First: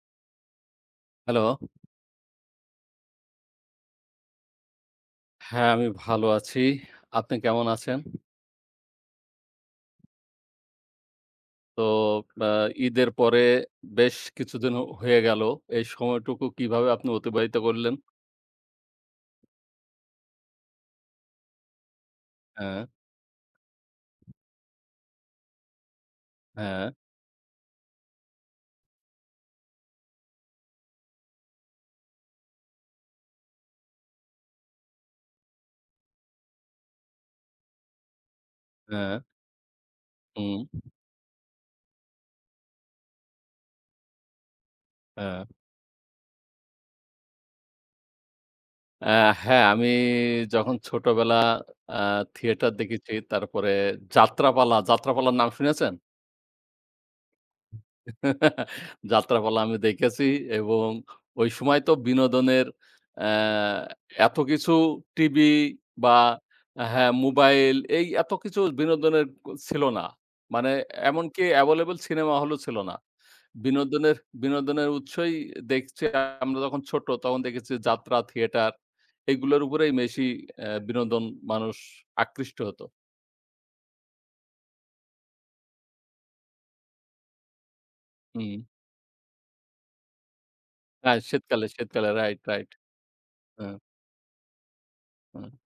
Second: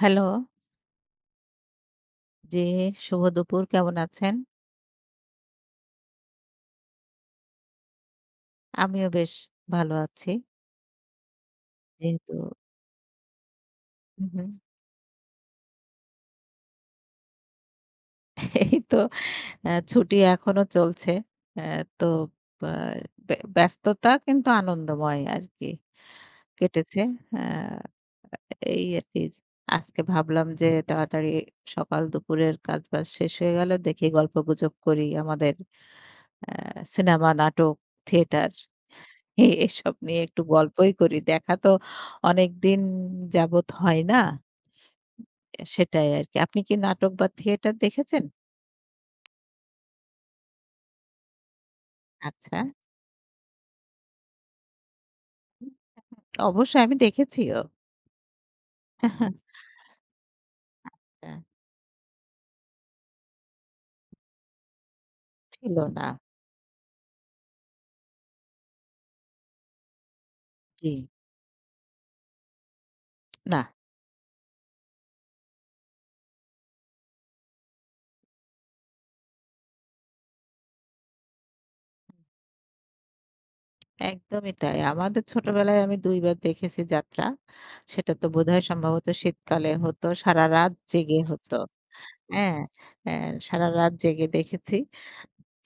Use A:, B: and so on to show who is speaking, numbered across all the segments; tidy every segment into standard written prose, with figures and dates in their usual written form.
A: Hello,
B: hello.
A: জি, শুভ দুপুর। কেমন আছেন?
B: হ্যাঁ, আমি ভালো আছি। আপনি কেমন আছেন?
A: আমিও বেশ ভালো আছি।
B: তো
A: যেহেতু
B: আ ঈদের পরে বেশ
A: উহু,
B: কিছুদিন হয়ে গেল। এই সময়টুকু কিভাবে আপনি অতিবাহিত করলেন?
A: এই তো ছুটি এখনো চলছে। অ্যা তো বা
B: হ্যাঁ,
A: ব্যস্ততা কিন্তু আনন্দময় আরকি
B: হ্যাঁ,
A: কেটেছে। হ্যাঁ, এই আরকি আজকে ভাবলাম যে তাড়াতাড়ি সকাল দুপুরের কাজবাজ শেষ হয়ে গেল। দেখি গল্পগুজব করি আমাদের সিনেমা, নাটক, থিয়েটার
B: হ্যাঁ,
A: এসব নিয়ে একটু
B: হুম,
A: গল্পই করি। দেখা তো অনেকদিন যাবৎ হয় না।
B: হ্যাঁ।
A: সেটাই আরকি। আপনি কি নাটক বা থিয়েটার দেখেছেন?
B: আ হ্যাঁ, আমি যখন ছোটবেলা আ
A: আচ্ছা।
B: থিয়েটার দেখেছি, তারপরে যাত্রাপালা, যাত্রাপালার নাম শুনেছেন?
A: অবশ্যই আমি দেখেছিও। আচ্ছা,
B: যাত্রাপালা আমি দেখেছি এবং ওই সময় তো বিনোদনের অ্যা এত কিছু টিভি
A: ছিল না।
B: বা হ্যাঁ, মোবাইল এই এত কিছু বিনোদনের ছিল না। মানে
A: জি।
B: এমনকি এভেইলেবল সিনেমা হলও ছিল না।
A: না,
B: বিনোদনের বিনোদনের উৎসই দেখছি আমরা যখন ছোট তখন দেখেছি যাত্রা, থিয়েটার এগুলোর উপরেই বেশি বিনোদন মানুষ আকৃষ্ট হতো।
A: একদমই তাই। আমাদের ছোটবেলায় আমি ২ বার দেখেছি যাত্রা। সেটা তো
B: হুম।
A: বোধহয় সম্ভবত শীতকালে হতো। সারারাত
B: হ্যাঁ,
A: জেগে হতো।
B: শীতকালে, শীতকালে রাইট,
A: হ্যাঁ?
B: রাইট।
A: অ্যা
B: হ্যাঁ,
A: সারারাত জেগে দেখেছি।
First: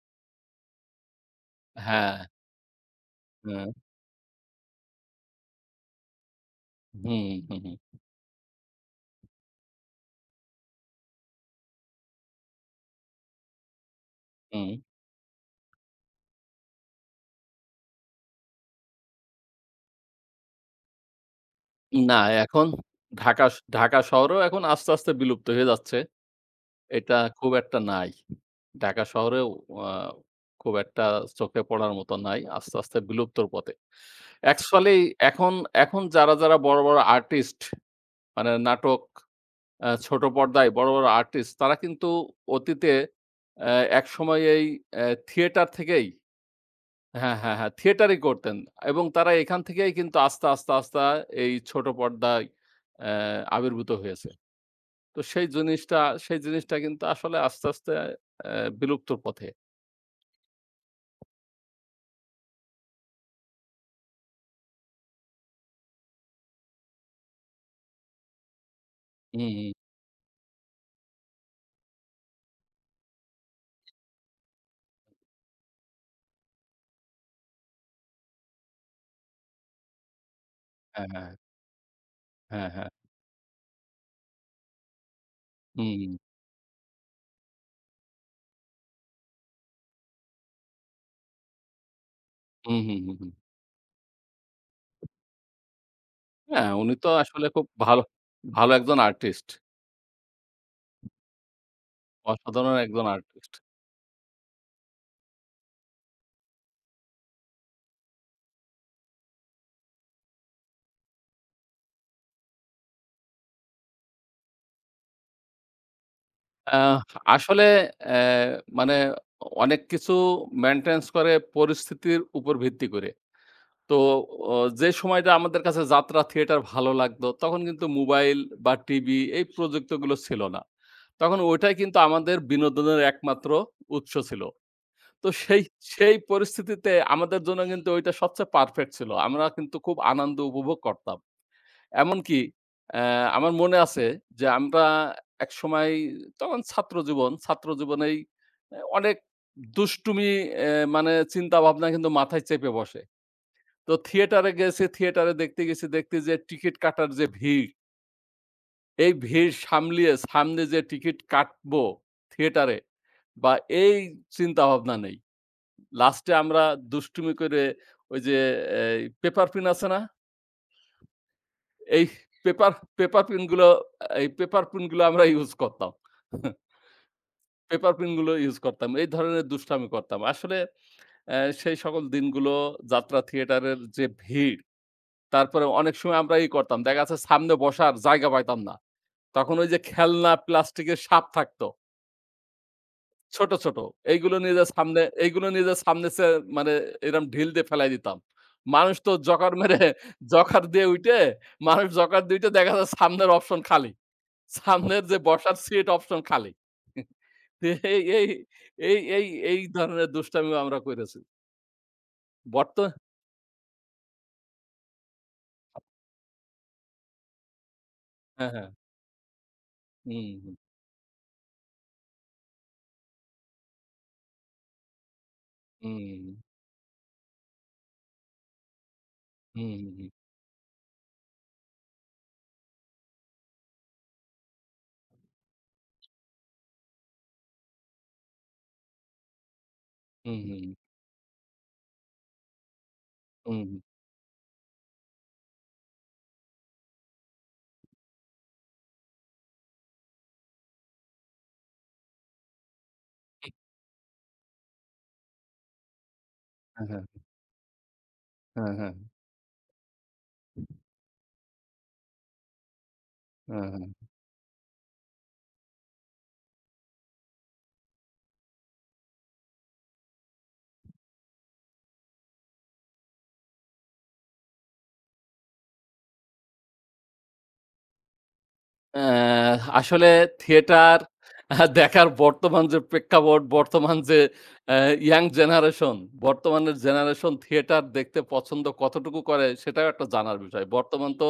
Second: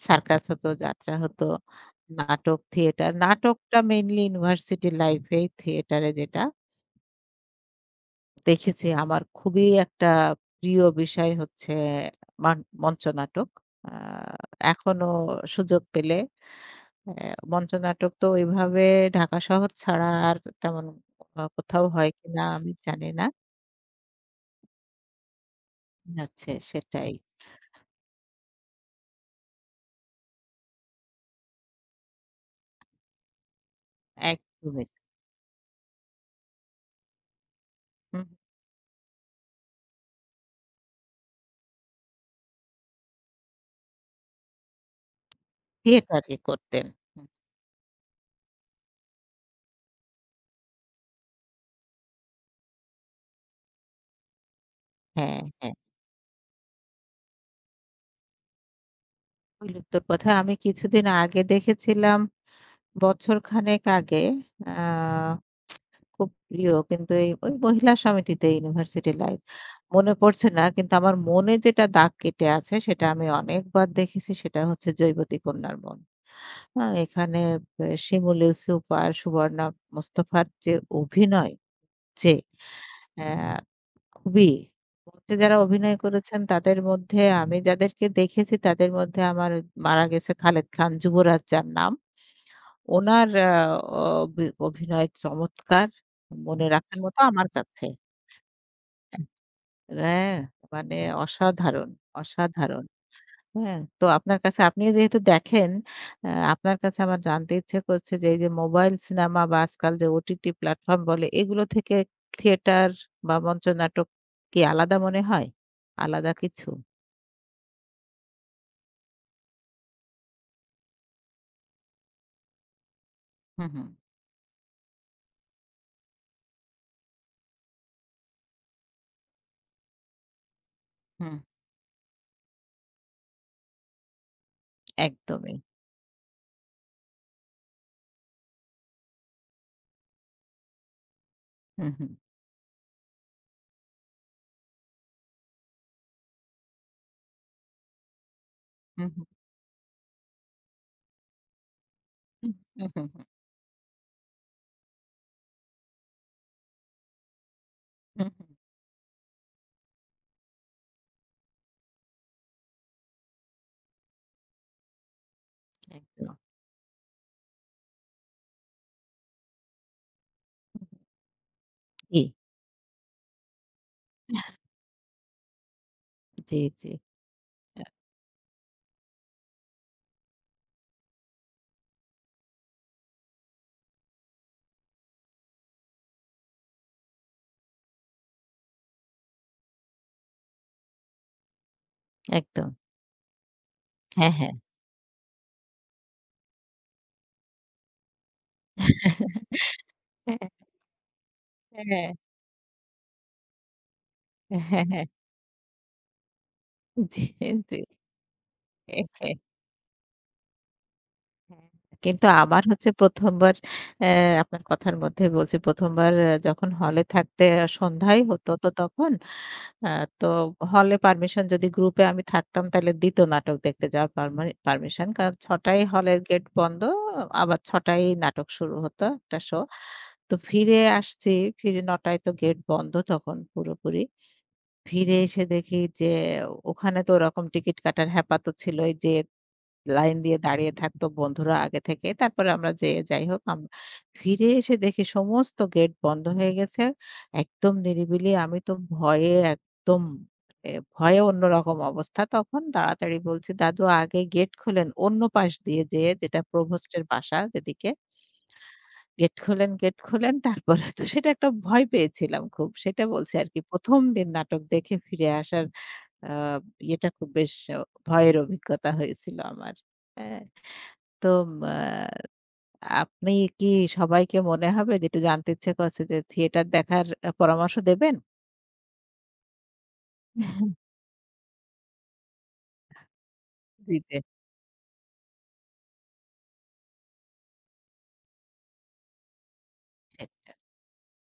A: সার্কাস হতো, যাত্রা হতো,
B: হ্যাঁ,
A: নাটক, থিয়েটার।
B: হ্যাঁ।
A: নাটকটা মেইনলি ইউনিভার্সিটি লাইফে থিয়েটারে যেটা
B: হুম, হুম, হুম,
A: দেখেছি। আমার খুবই একটা প্রিয় বিষয় হচ্ছে মান মঞ্চনাটক। আ
B: হুম।
A: এখনো সুযোগ পেলে অ্যা মঞ্চনাটক তো ওইভাবে ঢাকা শহর ছাড়া আর তেমন কোথাও হয়
B: না
A: কিনা
B: এখন
A: আমি জানি না।
B: ঢাকা শহরেও এখন আস্তে, আস্তে বিলুপ্ত হয়ে যাচ্ছে।
A: আচ্ছা সেটাই।
B: এটা খুব একটা নাই। ঢাকা শহরেও আ খুব একটা চোখে পড়ার মতো নাই। আস্তে, আস্তে বিলুপ্তর পথে।
A: একদমই।
B: অ্যাকচুয়ালি এখন এখন যারা, যারা বড়, বড় আর্টিস্ট
A: হুম,
B: মানে নাটক ছোট পর্দায় বড়, বড় আর্টিস্ট তারা কিন্তু অতীতে অ্যা একসময় এই থিয়েটার থেকেই
A: থিয়েটারে করতেন। হুম।
B: হ্যাঁ, হ্যাঁ, হ্যাঁ। থিয়েটারই করতেন এবং তারা এখান থেকেই কিন্তু আস্তে, আস্তে, আস্তে এই ছোট পর্দায় অ্যা আবির্ভূত হয়েছে। তো
A: হ্যাঁ,
B: সেই
A: হ্যাঁ।
B: জিনিসটা কিন্তু আসলে আস্তে, আস্তে অ্যা বিলুপ্তর পথে।
A: বিলুপ্তর পথে আমি কিছুদিন আগে দেখেছিলাম বছরখানেক আগে আ খুব প্রিয় কিন্তু এই ওই মহিলা সমিতিতে ইউনিভার্সিটি লাইফ।
B: হুম, হুম।
A: মনে পড়ছে না কিন্তু আমার মনে যেটা দাগ কেটে আছে সেটা আমি অনেকবার দেখেছি সেটা হচ্ছে 'জৈবতী কন্যার মন।' হ্যাঁ? এখানে শিমুল ইউসুফ আর সুবর্ণা মোস্তফার যে
B: হ্যাঁ, হ্যাঁ,
A: অভিনয় যে
B: হ্যাঁ, হ্যাঁ।
A: অ্যা খুবই মঞ্চে যারা অভিনয়
B: হুম,
A: করেছেন তাদের মধ্যে আমি যাদেরকে দেখেছি তাদের মধ্যে আমার মারা গেছে খালেদ খান, যুবরাজ যার নাম।
B: হুম, হুম, হুম,
A: উনার
B: হুম।
A: অভিনয় চমৎকার। মনে
B: হ্যাঁ, উনি
A: রাখার
B: তো
A: মতো
B: আসলে
A: আমার
B: খুব
A: কাছে।
B: ভালো, ভালো একজন আর্টিস্ট।
A: হ্যাঁ, মানে অসাধারণ,
B: অসাধারণ
A: অসাধারণ।
B: একজন আর্টিস্ট।
A: হ্যাঁ? তো আপনার কাছে আপনিও যেহেতু দেখেন, আ আপনার কাছে আমার জানতে ইচ্ছে করছে যে এই যে মোবাইল সিনেমা বা আজকাল যে ওটিটি প্ল্যাটফর্ম বলে এগুলো থেকে থিয়েটার বা মঞ্চনাটক কি আলাদা মনে হয়? আলাদা কিছু?
B: আহ আসলে অ্যা মানে অনেক কিছু মেইনটেন্যান্স করে পরিস্থিতির উপর ভিত্তি করে।
A: হুম, হুম,
B: তো অ যে সময়টা আমাদের কাছে যাত্রা, থিয়েটার ভালো লাগতো, তখন কিন্তু মোবাইল বা টিভি এই প্রযুক্তগুলো ছিল না।
A: হুম,
B: তখন ওইটাই কিন্তু আমাদের বিনোদনের একমাত্র উৎস ছিল। তো
A: একদমই।
B: সেই সেই পরিস্থিতিতে আমাদের জন্য কিন্তু ওইটা সবচেয়ে পারফেক্ট ছিল। আমরা কিন্তু খুব আনন্দ উপভোগ করতাম।
A: হুম, হুম,
B: এমনকি অ্যা আমার মনে আছে যে আমরা একসময় তখন ছাত্রজীবন, ছাত্রজীবনেই
A: হুম,
B: অনেক
A: হুম,
B: দুষ্টুমি অ্যা মানে চিন্তাভাবনা কিন্তু মাথায়
A: হুম,
B: চেপে
A: হুম,
B: বসে।
A: হুম,
B: তো থিয়েটারে গেছি, থিয়েটারে দেখতে গেছি, দেখতে যে টিকিট কাটার যে ভিড়,
A: হুম, হুম,
B: এই ভিড় সামলিয়ে সামনে যে টিকিট কাটবো থিয়েটারে বা এই চিন্তা ভাবনা নেই। লাস্টে
A: একদম।
B: আমরা দুষ্টুমি করে ওই যে এই পেপার পিন আছে না? এই
A: জি,
B: পেপার পেপার পিন গুলো এই পেপার পিন গুলো আমরা ইউজ করতাম।
A: জি, জি। আ
B: পেপার পিন গুলো ইউজ করতাম। এই ধরনের দুষ্টামি করতাম। আসলে সেই সকল দিনগুলো যাত্রা থিয়েটারের যে ভিড় তারপরে অনেক সময় আমরা ই করতাম। দেখা যাচ্ছে সামনে বসার জায়গা পাইতাম না। তখন ওই যে খেলনা প্লাস্টিকের সাপ থাকতো।
A: একদম।
B: ছোট, ছোট।
A: হ্যাঁ,
B: এইগুলো
A: হ্যাঁ।
B: নিয়ে যে সামনে এইগুলো নিয়ে যে সামনে মানে এরম ঢিল দিয়ে ফেলাই দিতাম। মানুষ তো জোকার মেরে জোকার দিয়ে উইঠে মানুষ
A: হ্যাঁ,
B: জোকার দিয়ে উইঠে দেখা যায় সামনের অপশন খালি।
A: হ্যাঁ,
B: সামনের
A: হ্যাঁ।
B: যে বসার সিট অপশন খালি।
A: জি,
B: তো
A: জি।
B: এই এই এই এই এই ধরনের দুষ্টামিও আমরা কইরেছি।
A: কিন্তু আমার
B: বর্ত
A: হচ্ছে ১ম বার অ্যা আপনার কথার মধ্যে বলছি ১ম বার যখন হলে থাকতে সন্ধ্যায়
B: হ্যাঁ,
A: হতো
B: হ্যাঁ।
A: তো তখন আ তো
B: হুম, হুম,
A: হলে পারমিশন যদি গ্রুপে আমি থাকতাম তাহলে দিত নাটক দেখতে যাওয়ার পারমিশন। কারণ ৬টায় হলের
B: হুম,
A: গেট বন্ধ আবার ৬টায় নাটক শুরু হতো একটা শো।
B: হুম, হুম, হুম,
A: তো ফিরে আসছি, ফিরে ৯টায় তো গেট বন্ধ তখন পুরোপুরি। ফিরে এসে দেখি যে ওখানে তো ওরকম টিকিট কাটার হ্যাপা তো ছিলই যে লাইন দিয়ে
B: হুম, হুম,
A: দাঁড়িয়ে
B: হুম,
A: থাকতো বন্ধুরা আগে থেকে। তারপরে আমরা যেয়ে যাই হোক
B: হুম, হুম,
A: ফিরে এসে দেখি সমস্ত গেট বন্ধ হয়ে গেছে। একদম নিরিবিলি। আমি তো ভয়ে একদম এ ভয়ে অন্যরকম অবস্থা। তখন তাড়াতাড়ি বলছি, "দাদু আগে গেট খোলেন।" অন্য পাশ দিয়ে যেয়ে যেটা
B: হ্যাঁ,
A: প্রভোস্টের
B: হ্যাঁ।
A: বাসা যেদিকে,
B: হ্যাঁ, হ্যাঁ,
A: "গেট খোলেন, গেট খোলেন।" তারপরে তো সেটা একটা ভয় পেয়েছিলাম খুব। সেটা বলছি আরকি
B: হ্যাঁ, হ্যাঁ।
A: ১ম দিন নাটক দেখে ফিরে আসার আ এটা খুব বেশ ভয়ের অভিজ্ঞতা হয়েছিল আমার। হ্যাঁ? তো আ আপনি কি সবাইকে মনে হবে যে একটু জানতে ইচ্ছে করছে যে থিয়েটার দেখার পরামর্শ দেবেন?
B: অ্যা আসলে থিয়েটার দেখার বর্তমান যে প্রেক্ষাপট, বর্তমান যে
A: দিতেন।
B: অ্যা ইয়াং জেনারেশন, বর্তমানের জেনারেশন থিয়েটার দেখতে পছন্দ কতটুকু করে সেটাও একটা জানার বিষয়। বর্তমান তো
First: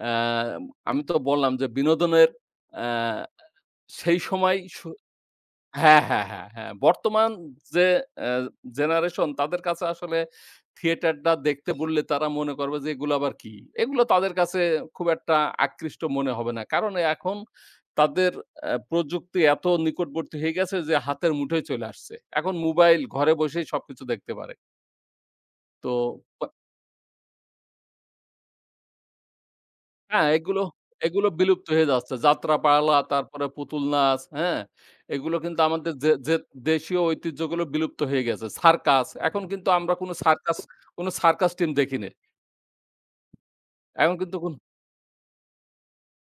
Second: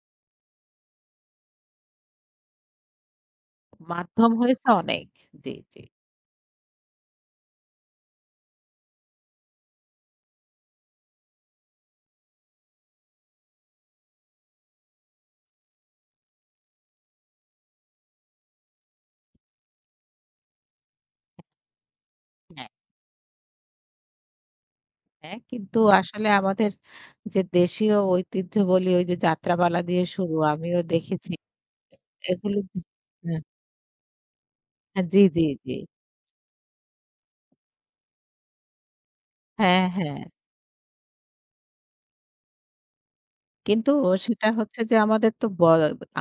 B: অ্যা আমি তো বললাম যে বিনোদনের অ্যা সেই
A: মাধ্যম
B: সময়
A: হয়েছে অনেক। জি, জি।
B: হ্যাঁ, হ্যাঁ, হ্যাঁ, হ্যাঁ। বর্তমান যে অ্যা জেনারেশন তাদের কাছে আসলে থিয়েটারটা দেখতে বললে তারা মনে করবে যে এগুলো আবার কি? এগুলো তাদের কাছে খুব একটা আকৃষ্ট মনে হবে না। কারণ এখন তাদের প্রযুক্তি এত নিকটবর্তী হয়ে গেছে যে হাতের মুঠোয় চলে আসছে। এখন
A: হ্যাঁ,
B: মোবাইল ঘরে বসেই সবকিছু দেখতে পারে।
A: হ্যাঁ। কিন্তু
B: তো
A: আসলে আমাদের যে দেশীয় ঐতিহ্য বলি ওই যে যাত্রাপালা দিয়ে
B: হ্যাঁ,
A: শুরু
B: এগুলো,
A: আমিও
B: এগুলো
A: দেখেছি।
B: বিলুপ্ত হয়ে যাচ্ছে।
A: এগুলো
B: যাত্রাপালা,
A: হ্যাঁ,
B: তারপরে পুতুল নাচ, হ্যাঁ?
A: হ্যাঁ, জি,
B: এগুলো
A: জি,
B: কিন্তু
A: জি।
B: আমাদের যে, যে দেশীয় ঐতিহ্যগুলো বিলুপ্ত হয়ে গেছে। সার্কাস, এখন কিন্তু
A: হ্যাঁ,
B: আমরা কোনো
A: হ্যাঁ।
B: সার্কাস, কোনো সার্কাস টিম দেখি না।
A: কিন্তু
B: এখন কিন্তু
A: সেটা
B: কোন
A: হচ্ছে যে আমাদের তো ব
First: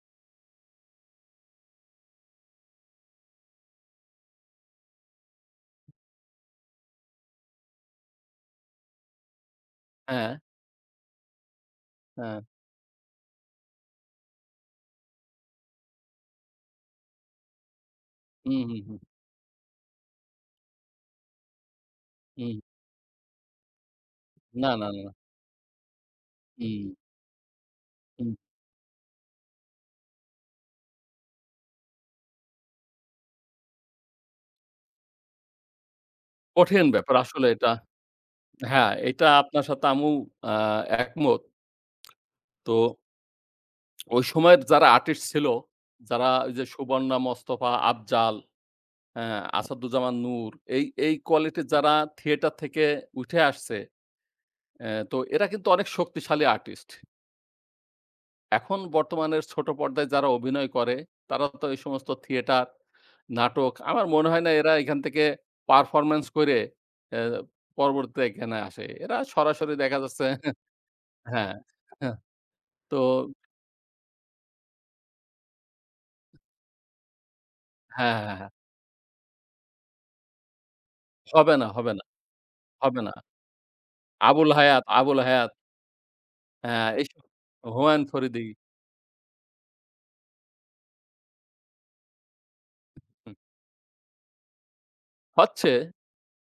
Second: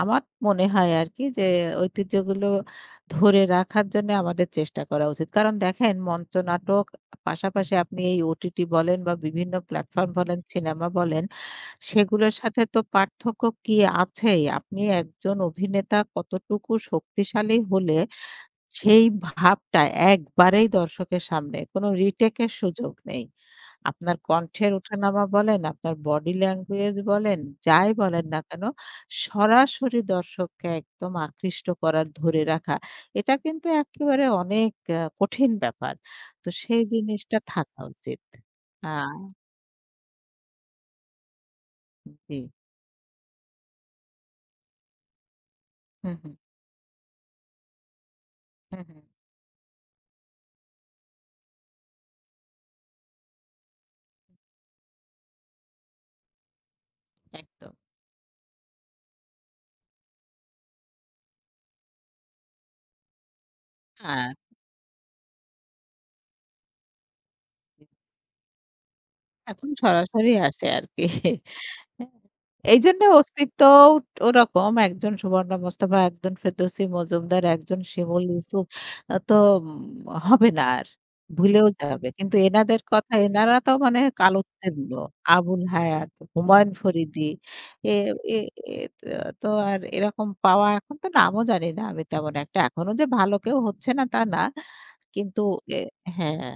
A: আমার মনে হয় আরকি যে ঐতিহ্যগুলো ধরে রাখার জন্য আমাদের চেষ্টা করা উচিত। কারণ দেখেন মঞ্চনাটক পাশাপাশি আপনি এই ওটিটি বলেন বা বিভিন্ন প্ল্যাটফর্ম
B: হ্যাঁ,
A: বলেন, সিনেমা বলেন, সেগুলোর
B: হ্যাঁ।
A: সাথে তো পার্থক্য কি আছেই। আপনি একজন অভিনেতা কতটুকু শক্তিশালী হলে
B: হুম, হুম, হুম,
A: সেই ভাবটা একবারেই দর্শকের সামনে, কোনো রিটেক এর
B: হুম।
A: সুযোগ নেই। আপনার কণ্ঠের
B: না, না, না, না।
A: ওঠানামা বলেন, আপনার বডি
B: হুম,
A: ল্যাঙ্গুয়েজ বলেন, যাই বলেন
B: হুম।
A: না কেন, সরাসরি দর্শককে একদম আকৃষ্ট করার, ধরে রাখা, এটা কিন্তু একেবারে অনেক কঠিন ব্যাপার। তো সেই
B: কঠিন ব্যাপার
A: জিনিসটা
B: আসলে এটা।
A: থাকা উচিত। আ
B: হ্যাঁ, এটা আপনার সাথে আমিও আ একমত।
A: জি।
B: তো ওই সময়ের যারা আর্টিস্ট ছিল,
A: হুম,
B: যারা
A: হুম।
B: ওই যে সুবর্ণা, মোস্তফা, আফজাল
A: হুম, হুম।
B: হ্যাঁ, আসাদুজ্জামান নূর এই, এই কোয়ালিটির যারা থিয়েটার থেকে উঠে আসছে তো এরা কিন্তু অনেক শক্তিশালী আর্টিস্ট।
A: একদম।
B: এখন বর্তমানের ছোট পর্দায় যারা অভিনয় করে তারা তো এই সমস্ত থিয়েটার, নাটক আমার মনে
A: আ
B: হয় না এরা এখান থেকে পারফরম্যান্স করে অ্যা পরবর্তীতে এখানে আসে। এরা
A: এখন
B: সরাসরি দেখা যাচ্ছে
A: সরাসরি আসে আরকি।
B: হ্যাঁ,
A: হ্যাঁ,
B: হ্যাঁ, তো
A: এইজন্য অস্তিত্বও ওরকম। একজন সুবর্ণা মোস্তফা, একজন ফেরদৌসী মজুমদার, একজন
B: হ্যাঁ,
A: শিমুল
B: হ্যাঁ, হ্যাঁ।
A: ইউসুফ আ তো উম হবে না আর।
B: হবে না,
A: ভুলেও
B: হবে না,
A: যাবে। কিন্তু এনাদের
B: হবে না।
A: কথা এনারা তো মানে
B: আবুল হায়াত,
A: কালোত্তীর্ণ।
B: আবুল হায়াত
A: আবুল হায়াত, হুমায়ুন
B: হ্যাঁ, এইসব
A: ফরিদী এ
B: হুমায়ূন
A: এ
B: ফরিদী
A: এ তো আর এরকম পাওয়া এখন তো নামও জানি না আমি তেমন একটা। এখনো যে ভালো
B: হুম,
A: কেউ হচ্ছে না তা না। কিন্তু
B: হচ্ছে
A: এ হ্যাঁ,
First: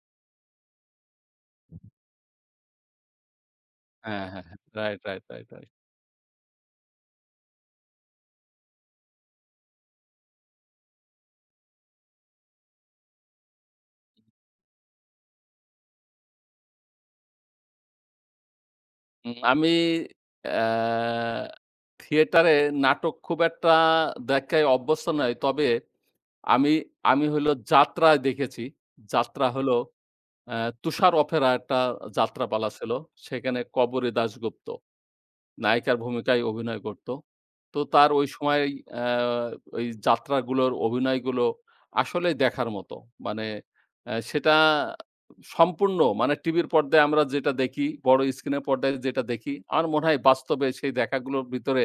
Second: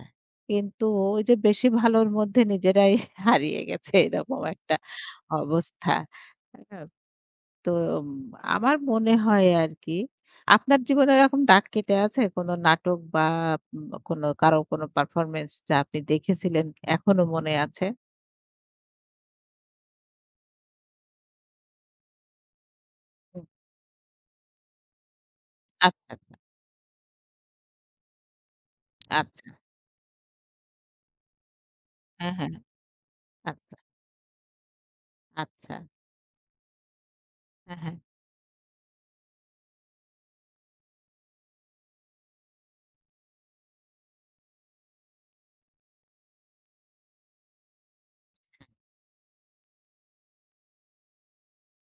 A: কিন্তু ওই যে বেশি ভালোর মধ্যে নিজেরাই হারিয়ে গেছে
B: হ্যাঁ,
A: এরকম
B: হ্যাঁ, হ্যাঁ।
A: একটা
B: রাইট, রাইট, রাইট, রাইট।
A: অবস্থা। হ্যাঁ, তো উম, আমার মনে হয় আরকি। আপনার জীবনে এরকম দাগ কেটে আছে কোনো নাটক বা কোনো কারো কোনো পারফরম্যান্স যা আপনি দেখেছিলেন এখনো মনে আছে?
B: আমি অ্যা থিয়েটারে নাটক খুব
A: হুম,
B: একটা দেখায় অভ্যস্ত নই। তবে
A: আচ্ছা, আচ্ছা,
B: আমি আমি হইলো যাত্রায় দেখেছি।
A: আচ্ছা।
B: যাত্রা হলো অ্যা তুষার অপেরা একটা
A: হ্যাঁ, হ্যাঁ।
B: যাত্রাপালা ছিল। সেখানে
A: আচ্ছা,
B: 'কবরী দাশগুপ্ত'
A: আচ্ছা।
B: নায়িকার ভূমিকায় অভিনয় করত। তো
A: হ্যাঁ, হ্যাঁ।
B: তার ওই সময় অ্যা ওই যাত্রাগুলোর অভিনয়গুলো আসলেই দেখার মতো। মানে সেটা সম্পূর্ণ মানে টিভির পর্দায় আমরা যেটা দেখি, বড় স্ক্রিনের পর্দায় যেটা দেখি, আমার মনে হয় বাস্তবে সেই দেখাগুলোর ভিতরে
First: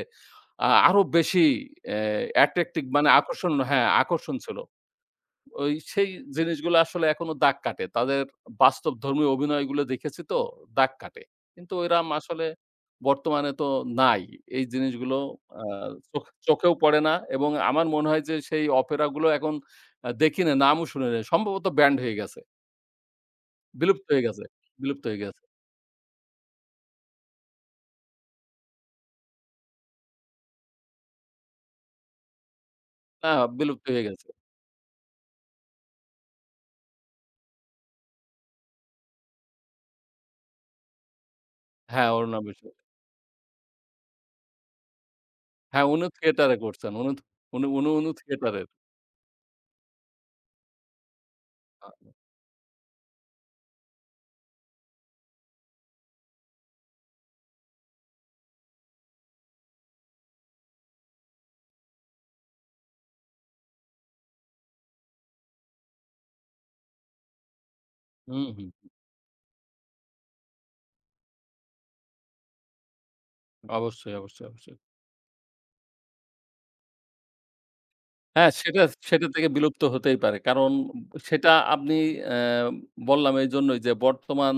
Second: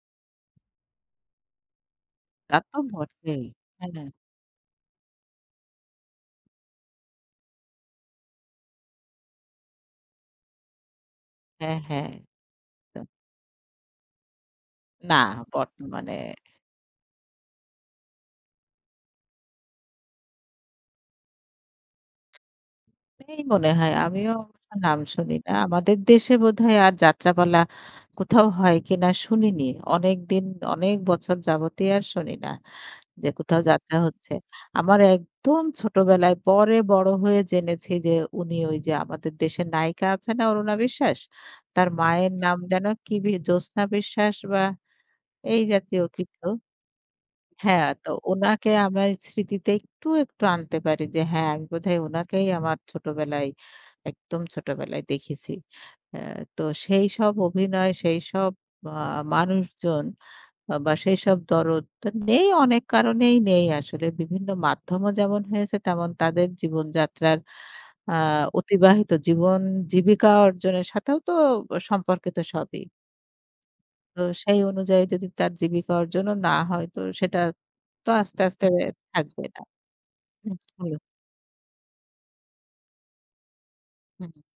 B: আরো বেশি অ্যা
A: তা তো
B: অ্যাট্রাক্টিভ মানে
A: বটেই।
B: আকর্ষণ হ্যাঁ,
A: হ্যাঁ,
B: আকর্ষণ ছিল। ওই সেই জিনিসগুলো আসলে এখনো দাগ কাটে। তাদের বাস্তবধর্মী অভিনয়গুলো দেখেছি তো দাগ কাটে। কিন্তু
A: হ্যাঁ,
B: এরাম
A: হ্যাঁ।
B: আসলে
A: তো
B: বর্তমানে তো নাই। এই জিনিসগুলো
A: না
B: আ
A: বর্তমানে
B: চোখেও পড়ে না এবং আমার মনে হয় যে সেই অপেরাগুলো এখন দেখি না, নামও শুনি না। সম্ভবত ব্যান্ড হয়ে গেছে।
A: এই মনে হয়।
B: বিলুপ্ত হয়ে
A: আমিও
B: গেছে,
A: অবশ্য নাম
B: বিলুপ্ত হয়ে
A: শুনি
B: গেছে।
A: না। আমাদের দেশে বোধহয় আর যাত্রাপালা কোথাও হয় কিনা শুনিনি। অনেকদিন অনেক বছর যাবতই আর শুনি না
B: না,
A: যে কোথাও
B: বিলুপ্ত
A: যাত্রা
B: হয়ে গেছে।
A: হচ্ছে। আমার একদম ছোটবেলায় পরে বড় হয়ে জেনেছি যে উনি ওই যে আমাদের দেশের নায়িকা আছে না অরুণা বিশ্বাস? তার
B: হ্যাঁ,
A: মায়ের
B: অরুণা
A: নাম
B: বিশ্বাস।
A: যেন কি জ্যোৎস্না বিশ্বাস বা এই
B: হ্যাঁ,
A: জাতীয়
B: উনি
A: কিছু।
B: থিয়েটারে করছেন। উনি
A: হ্যাঁ,
B: উনি
A: তো
B: থিয়েটারের।
A: উনাকে আমার স্মৃতিতে একটু, একটু আনতে পারি যে হ্যাঁ, আমি
B: আ
A: বোধহয় উনাকেই আমার ছোটবেলায়, একদম ছোটবেলায় দেখেছি। আ তো সেইসব অভিনয়, সেইসব আ মানুষজন বা সেইসব দরদ তো নেই, অনেক কারণেই নেই আসলে। বিভিন্ন মাধ্যমও যেমন হয়েছে, তেমন তাদের জীবনযাত্রার আ
B: হুম, হুম।
A: অতিবাহিত জীবন জীবিকা অর্জনের সাথেও তো সম্পর্কিত সবই।
B: অবশ্যই,
A: তো
B: অবশ্যই,
A: সেই
B: অবশ্যই।
A: অনুযায়ী যদি তার জীবিকা অর্জনও না হয় তো সেটা তো আস্তে,
B: হ্যাঁ,
A: আস্তে
B: সেটা সেটা
A: থাকবে
B: থেকে
A: না।
B: বিলুপ্ত হতেই পারে।
A: হুম,
B: কারণ
A: হলো।
B: সেটা আপনি অ্যা বললাম এইজন্যই যে
A: হুম,
B: বর্তমান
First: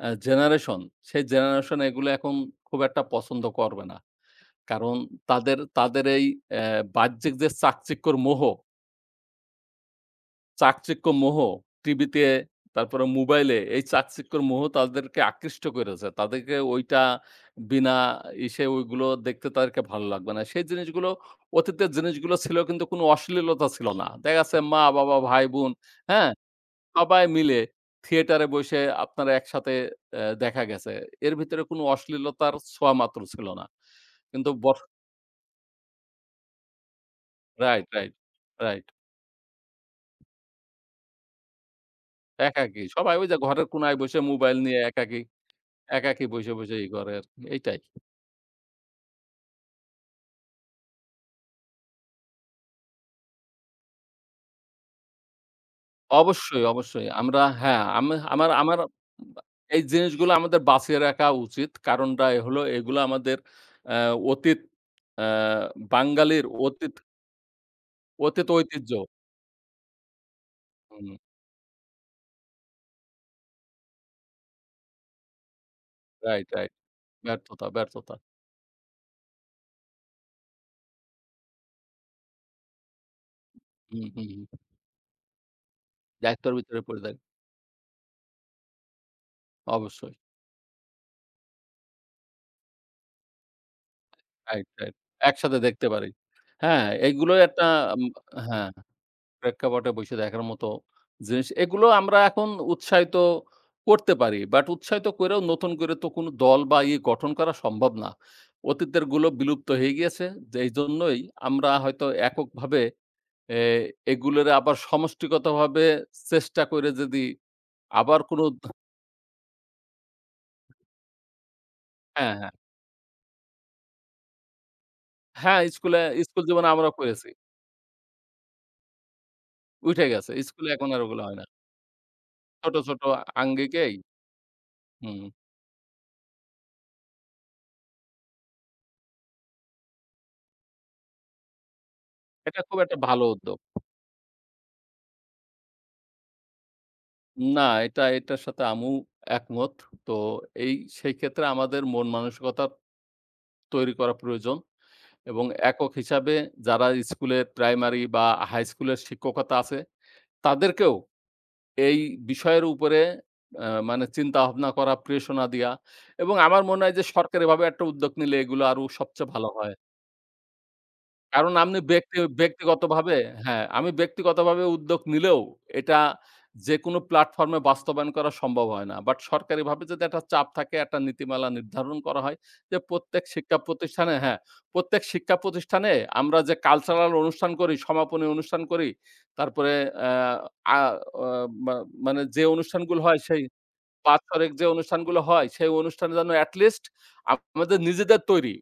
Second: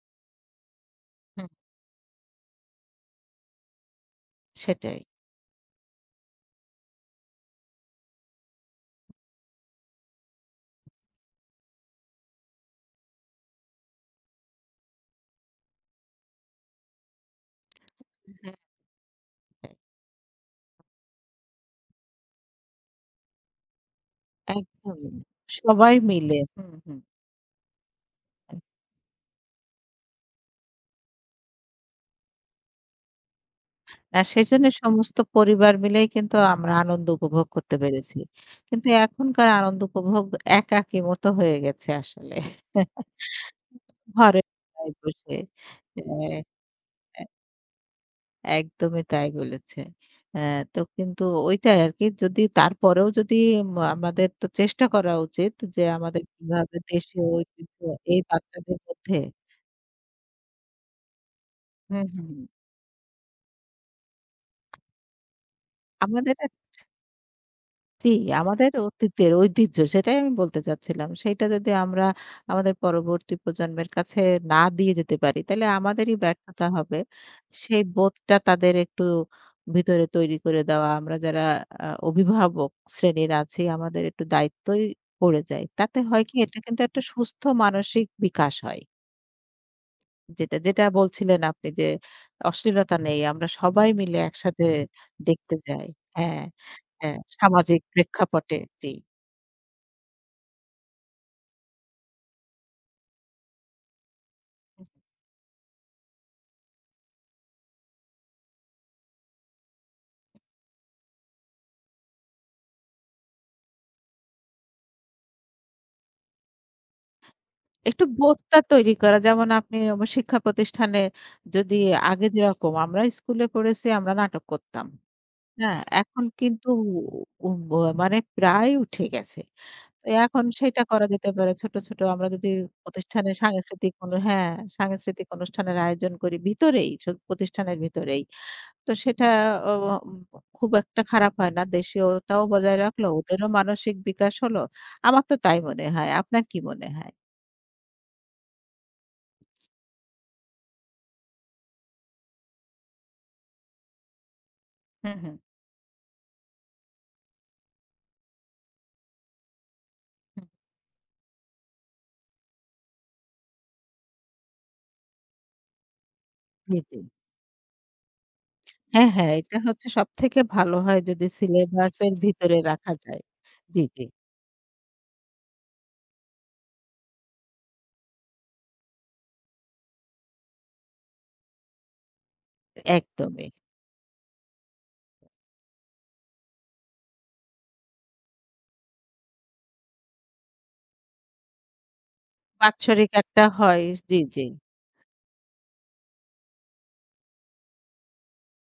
B: জেনারেশন, সেই
A: হুম,
B: জেনারেশন এগুলো এখন খুব একটা পছন্দ করবে না। কারণ
A: সেটাই।
B: তাদের তাদের এই অ্যা বাহ্যিক যে চাকচিক্যর মোহ চাকচিক্য মোহ টিভিতে তারপরে মোবাইলে এই চাকচিক্যর মোহ তাদেরকে আকৃষ্ট করেছে। তাদেরকে ওইটা বিনা
A: হ্যাঁ,
B: ইসে ওইগুলো দেখতে
A: হ্যাঁ,
B: তাদেরকে ভালো লাগবে না। সেই জিনিসগুলো অতীতের জিনিসগুলো ছিল কিন্তু কোনো অশ্লীলতা ছিল না। দেখা যাচ্ছে
A: একদমই।
B: মা-বাবা, ভাই-বোন,
A: সবাই
B: হ্যাঁ?
A: মিলে। হুম, হুম।
B: সবাই মিলে থিয়েটারে বসে আপনারা একসাথে দেখা গেছে। এর ভিতরে কোনো অশ্লীলতার ছোঁয়া মাত্র ছিল না। কিন্তু
A: সেজন্য সমস্ত পরিবার মিলেই কিন্তু আমরা আনন্দ উপভোগ করতে
B: রাইট, রাইট,
A: পেরেছি।
B: রাইট।
A: কিন্তু এখনকার আনন্দ উপভোগ একাকী মতো হয়ে গেছে আসলে।
B: একাকী। সবাই ওই যে ঘরের কোনায় বসে
A: ঘরে
B: মোবাইল নিয়ে একাকী।
A: বসে।
B: একাকী বইসে, বইসে ই করে
A: এ
B: আরকি। এইটাই।
A: একদমই তাই বলেছে। হ্যাঁ, তো কিন্তু ওইটাই আরকি যদি তারপরেও যদি আমাদের তো চেষ্টা করা উচিত যে আমাদের
B: অবশ্যই,
A: কিভাবে
B: অবশ্যই।
A: দেশীয়
B: আমরা
A: ঐতিহ্য
B: হ্যাঁ, আমি
A: এই
B: আমার আমার
A: বাচ্চাদের মধ্যে
B: বা এই জিনিসগুলো আমাদের বাঁচিয়ে রাখা উচিত।
A: হুম,
B: কারণটা
A: হুম।
B: এ
A: হুম।
B: হলো এগুলো আমাদের অ্যা অতীত অ্যা
A: আমাদের
B: বাঙালির অতীত
A: জি,
B: অতীত
A: আমাদের
B: ঐতিহ্য।
A: অতীতের ঐতিহ্য সেটাই আমি বলতে
B: হুম।
A: চাচ্ছিলাম। সেইটা যদি আমরা আমাদের পরবর্তী প্রজন্মের কাছে না দিয়ে যেতে পারি, তাহলে আমাদেরই
B: রাইট,
A: ব্যর্থতা
B: রাইট।
A: হবে।
B: ব্যর্থতা,
A: সেই
B: ব্যর্থতা।
A: বোধটা তাদের একটু ভিতরে তৈরি করে দেওয়া। আমরা যারা অভিভাবক শ্রেণীর আছি,
B: হুম,
A: আমাদের একটু
B: হুম, হুম।
A: দায়িত্বই পড়ে যায়। তাতে হয় কি?
B: দায়িত্বের
A: এটা
B: ভিতরে
A: কিন্তু একটা
B: পড়ে যায়।
A: সুস্থ মানসিক বিকাশ হয়।
B: অবশ্যই।
A: যেটা, যেটা বলছিলেন আপনি যে, অশ্লীলতা নেই। আমরা সবাই মিলে একসাথে
B: রাইট, রাইট।
A: দেখতে
B: একসাথে দেখতে
A: যাই।
B: পারি।
A: হ্যাঁ,
B: হ্যাঁ,
A: হ্যাঁ,
B: এইগুলো একটা
A: সামাজিক
B: উম
A: প্রেক্ষাপটে।
B: হ্যাঁ।
A: জি।
B: প্রেক্ষাপটে বসে দেখার মতো জিনিস। এগুলো আমরা এখন উৎসাহিত করতে পারি। বাট উৎসাহিত কইরেও নতুন করে তো কোনো দল বা ইয়ে গঠন করা সম্ভব না। অতীতের গুলো বিলুপ্ত হয়ে গিয়েছে। যে এইজন্যই আমরা হয়তো এককভাবে এ এগুলোরে আবার সমষ্টিগতভাবে চেষ্টা করে যদি
A: একটু
B: আবার কোনো
A: বোধটা তৈরি করা। যেমন আপনি শিক্ষা প্রতিষ্ঠানে যদি আগে
B: হ্যাঁ, হ্যাঁ।
A: যেরকম আমরা স্কুলে পড়েছি আমরা নাটক করতাম।
B: হ্যাঁ,
A: হ্যাঁ?
B: স্কুলে
A: এখন
B: স্কুল জীবনে
A: কিন্তু
B: আমরা করেছি।
A: উ ব মানে প্রায় উঠে গেছে।
B: উইঠে
A: তো
B: গেছে।
A: এখন
B: স্কুলে
A: সেটা
B: এখন আর
A: করা
B: ওগুলো
A: যেতে
B: হয় না।
A: পারে। ছোট, ছোট আমরা যদি
B: ছোট, ছোট
A: প্রতিষ্ঠানে
B: আঙ্গিকেই
A: সাংস্কৃতিক অনু হ্যাঁ,
B: হুম,
A: সাংস্কৃতিক অনুষ্ঠানের আয়োজন করি ভিতরেই প্রতিষ্ঠানের ভিতরেই। তো সেটা অ উম খুব একটা খারাপ হয় না। দেশীয়তাও
B: এটা
A: বজায়
B: খুব একটা
A: রাখলো।
B: ভালো
A: ওদেরও
B: উদ্যোগ।
A: মানসিক বিকাশ হলো। আমার তো তাই মনে হয়। আপনার কি মনে হয়?
B: না, এটা এটার সাথে আমিও একমত। তো এই সেই ক্ষেত্রে আমাদের মন মানসিকতা তৈরি করা প্রয়োজন
A: হুম, হুম। হুম।
B: এবং একক হিসাবে যারা স্কুলে প্রাইমারি বা হাই স্কুলের শিক্ষকতা আছে, তাদেরকেও এই বিষয়ের উপরে মানে চিন্তা ভাবনা করা, প্রেরণা দেয়া এবং আমার
A: জি,
B: মনে হয়
A: জি।
B: যে সরকার এভাবে একটা উদ্যোগ নিলে এগুলো আরো
A: হ্যাঁ,
B: সবচেয়ে
A: হ্যাঁ,
B: ভালো
A: এটা
B: হয়।
A: হচ্ছে সবথেকে ভালো হয় যদি
B: কারণ আপনি
A: সিলেবাসের ভিতরে রাখা
B: ব্যক্তিগতভাবে
A: যায়।
B: হ্যাঁ,
A: জি,
B: আমি
A: জি,
B: ব্যক্তিগতভাবে উদ্যোগ নিলেও এটা যেকোনো প্ল্যাটফর্মে বাস্তবায়ন করা সম্ভব হয় না। বাট সরকারিভাবে যদি একটা চাপ থাকে, একটা নীতিমালা নির্ধারণ করা হয় যে প্রত্যেক
A: একদমই।
B: শিক্ষা প্রতিষ্ঠানে হ্যাঁ, প্রত্যেক শিক্ষা প্রতিষ্ঠানে আমরা যে কালচারাল অনুষ্ঠান করি, সমাপনী অনুষ্ঠান করি, তারপরে অ্যা আ অ মা মানে যে অনুষ্ঠানগুলো
A: বাৎসরিক
B: হয় সেই
A: একটা হয়। জি, জি।
B: বাৎসরিক যে অনুষ্ঠানগুলো হয়, সেই অনুষ্ঠানে যেন এট লিস্ট আমাদের নিজেদের তৈরি,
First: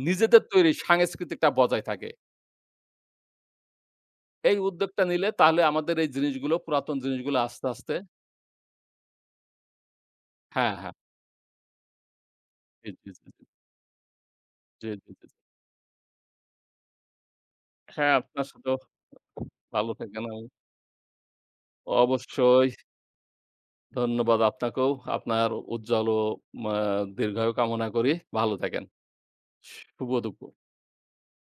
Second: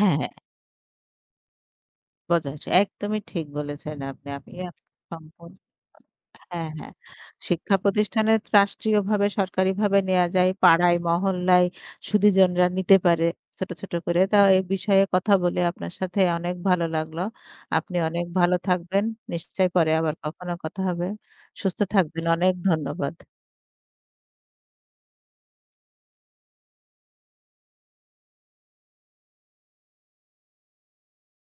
A: হ্যাঁ, হ্যাঁ,
B: নিজেদের তৈরি সাংস্কৃতিকটা বজায় থাকে।
A: বোঝা যায়। একদমই ঠিক বলেছেন আপনি। আমি
B: এই
A: আপ
B: উদ্যোগটা নিলে
A: সম্পূর্ণ
B: তাহলে আমাদের এই জিনিসগুলো
A: হ্যাঁ, হ্যাঁ।
B: পুরাতন জিনিসগুলো আস্তে,
A: শিক্ষা
B: আস্তে
A: প্রতিষ্ঠানে রাষ্ট্রীয়ভাবে সরকারিভাবে নেয়া যায়।
B: হ্যাঁ, হ্যাঁ।
A: পাড়ায়, মহল্লায় সুধীজনরা
B: জি,
A: নিতে
B: জি,
A: পারে
B: জি,
A: ছোট, ছোট করে। তা এ
B: জি,
A: বিষয়ে
B: জি, জি,
A: কথা
B: জি।
A: বলে আপনার সাথে অনেক ভালো লাগলো। আপনি
B: হ্যাঁ,
A: অনেক
B: আপনার
A: ভালো
B: সাথেও
A: থাকবেন। নিশ্চয়ই
B: ভালো
A: পরে আবার
B: থাকেন আপনি।
A: কখনো কথা হবে। সুস্থ থাকবেন। অনেক
B: অবশ্যই
A: ধন্যবাদ।
B: ধন্যবাদ আপনাকেও। আপনার উজ্জ্বল ও মা দীর্ঘায়ু কামনা করি। ভালো থাকেন। শুভ দুপুর।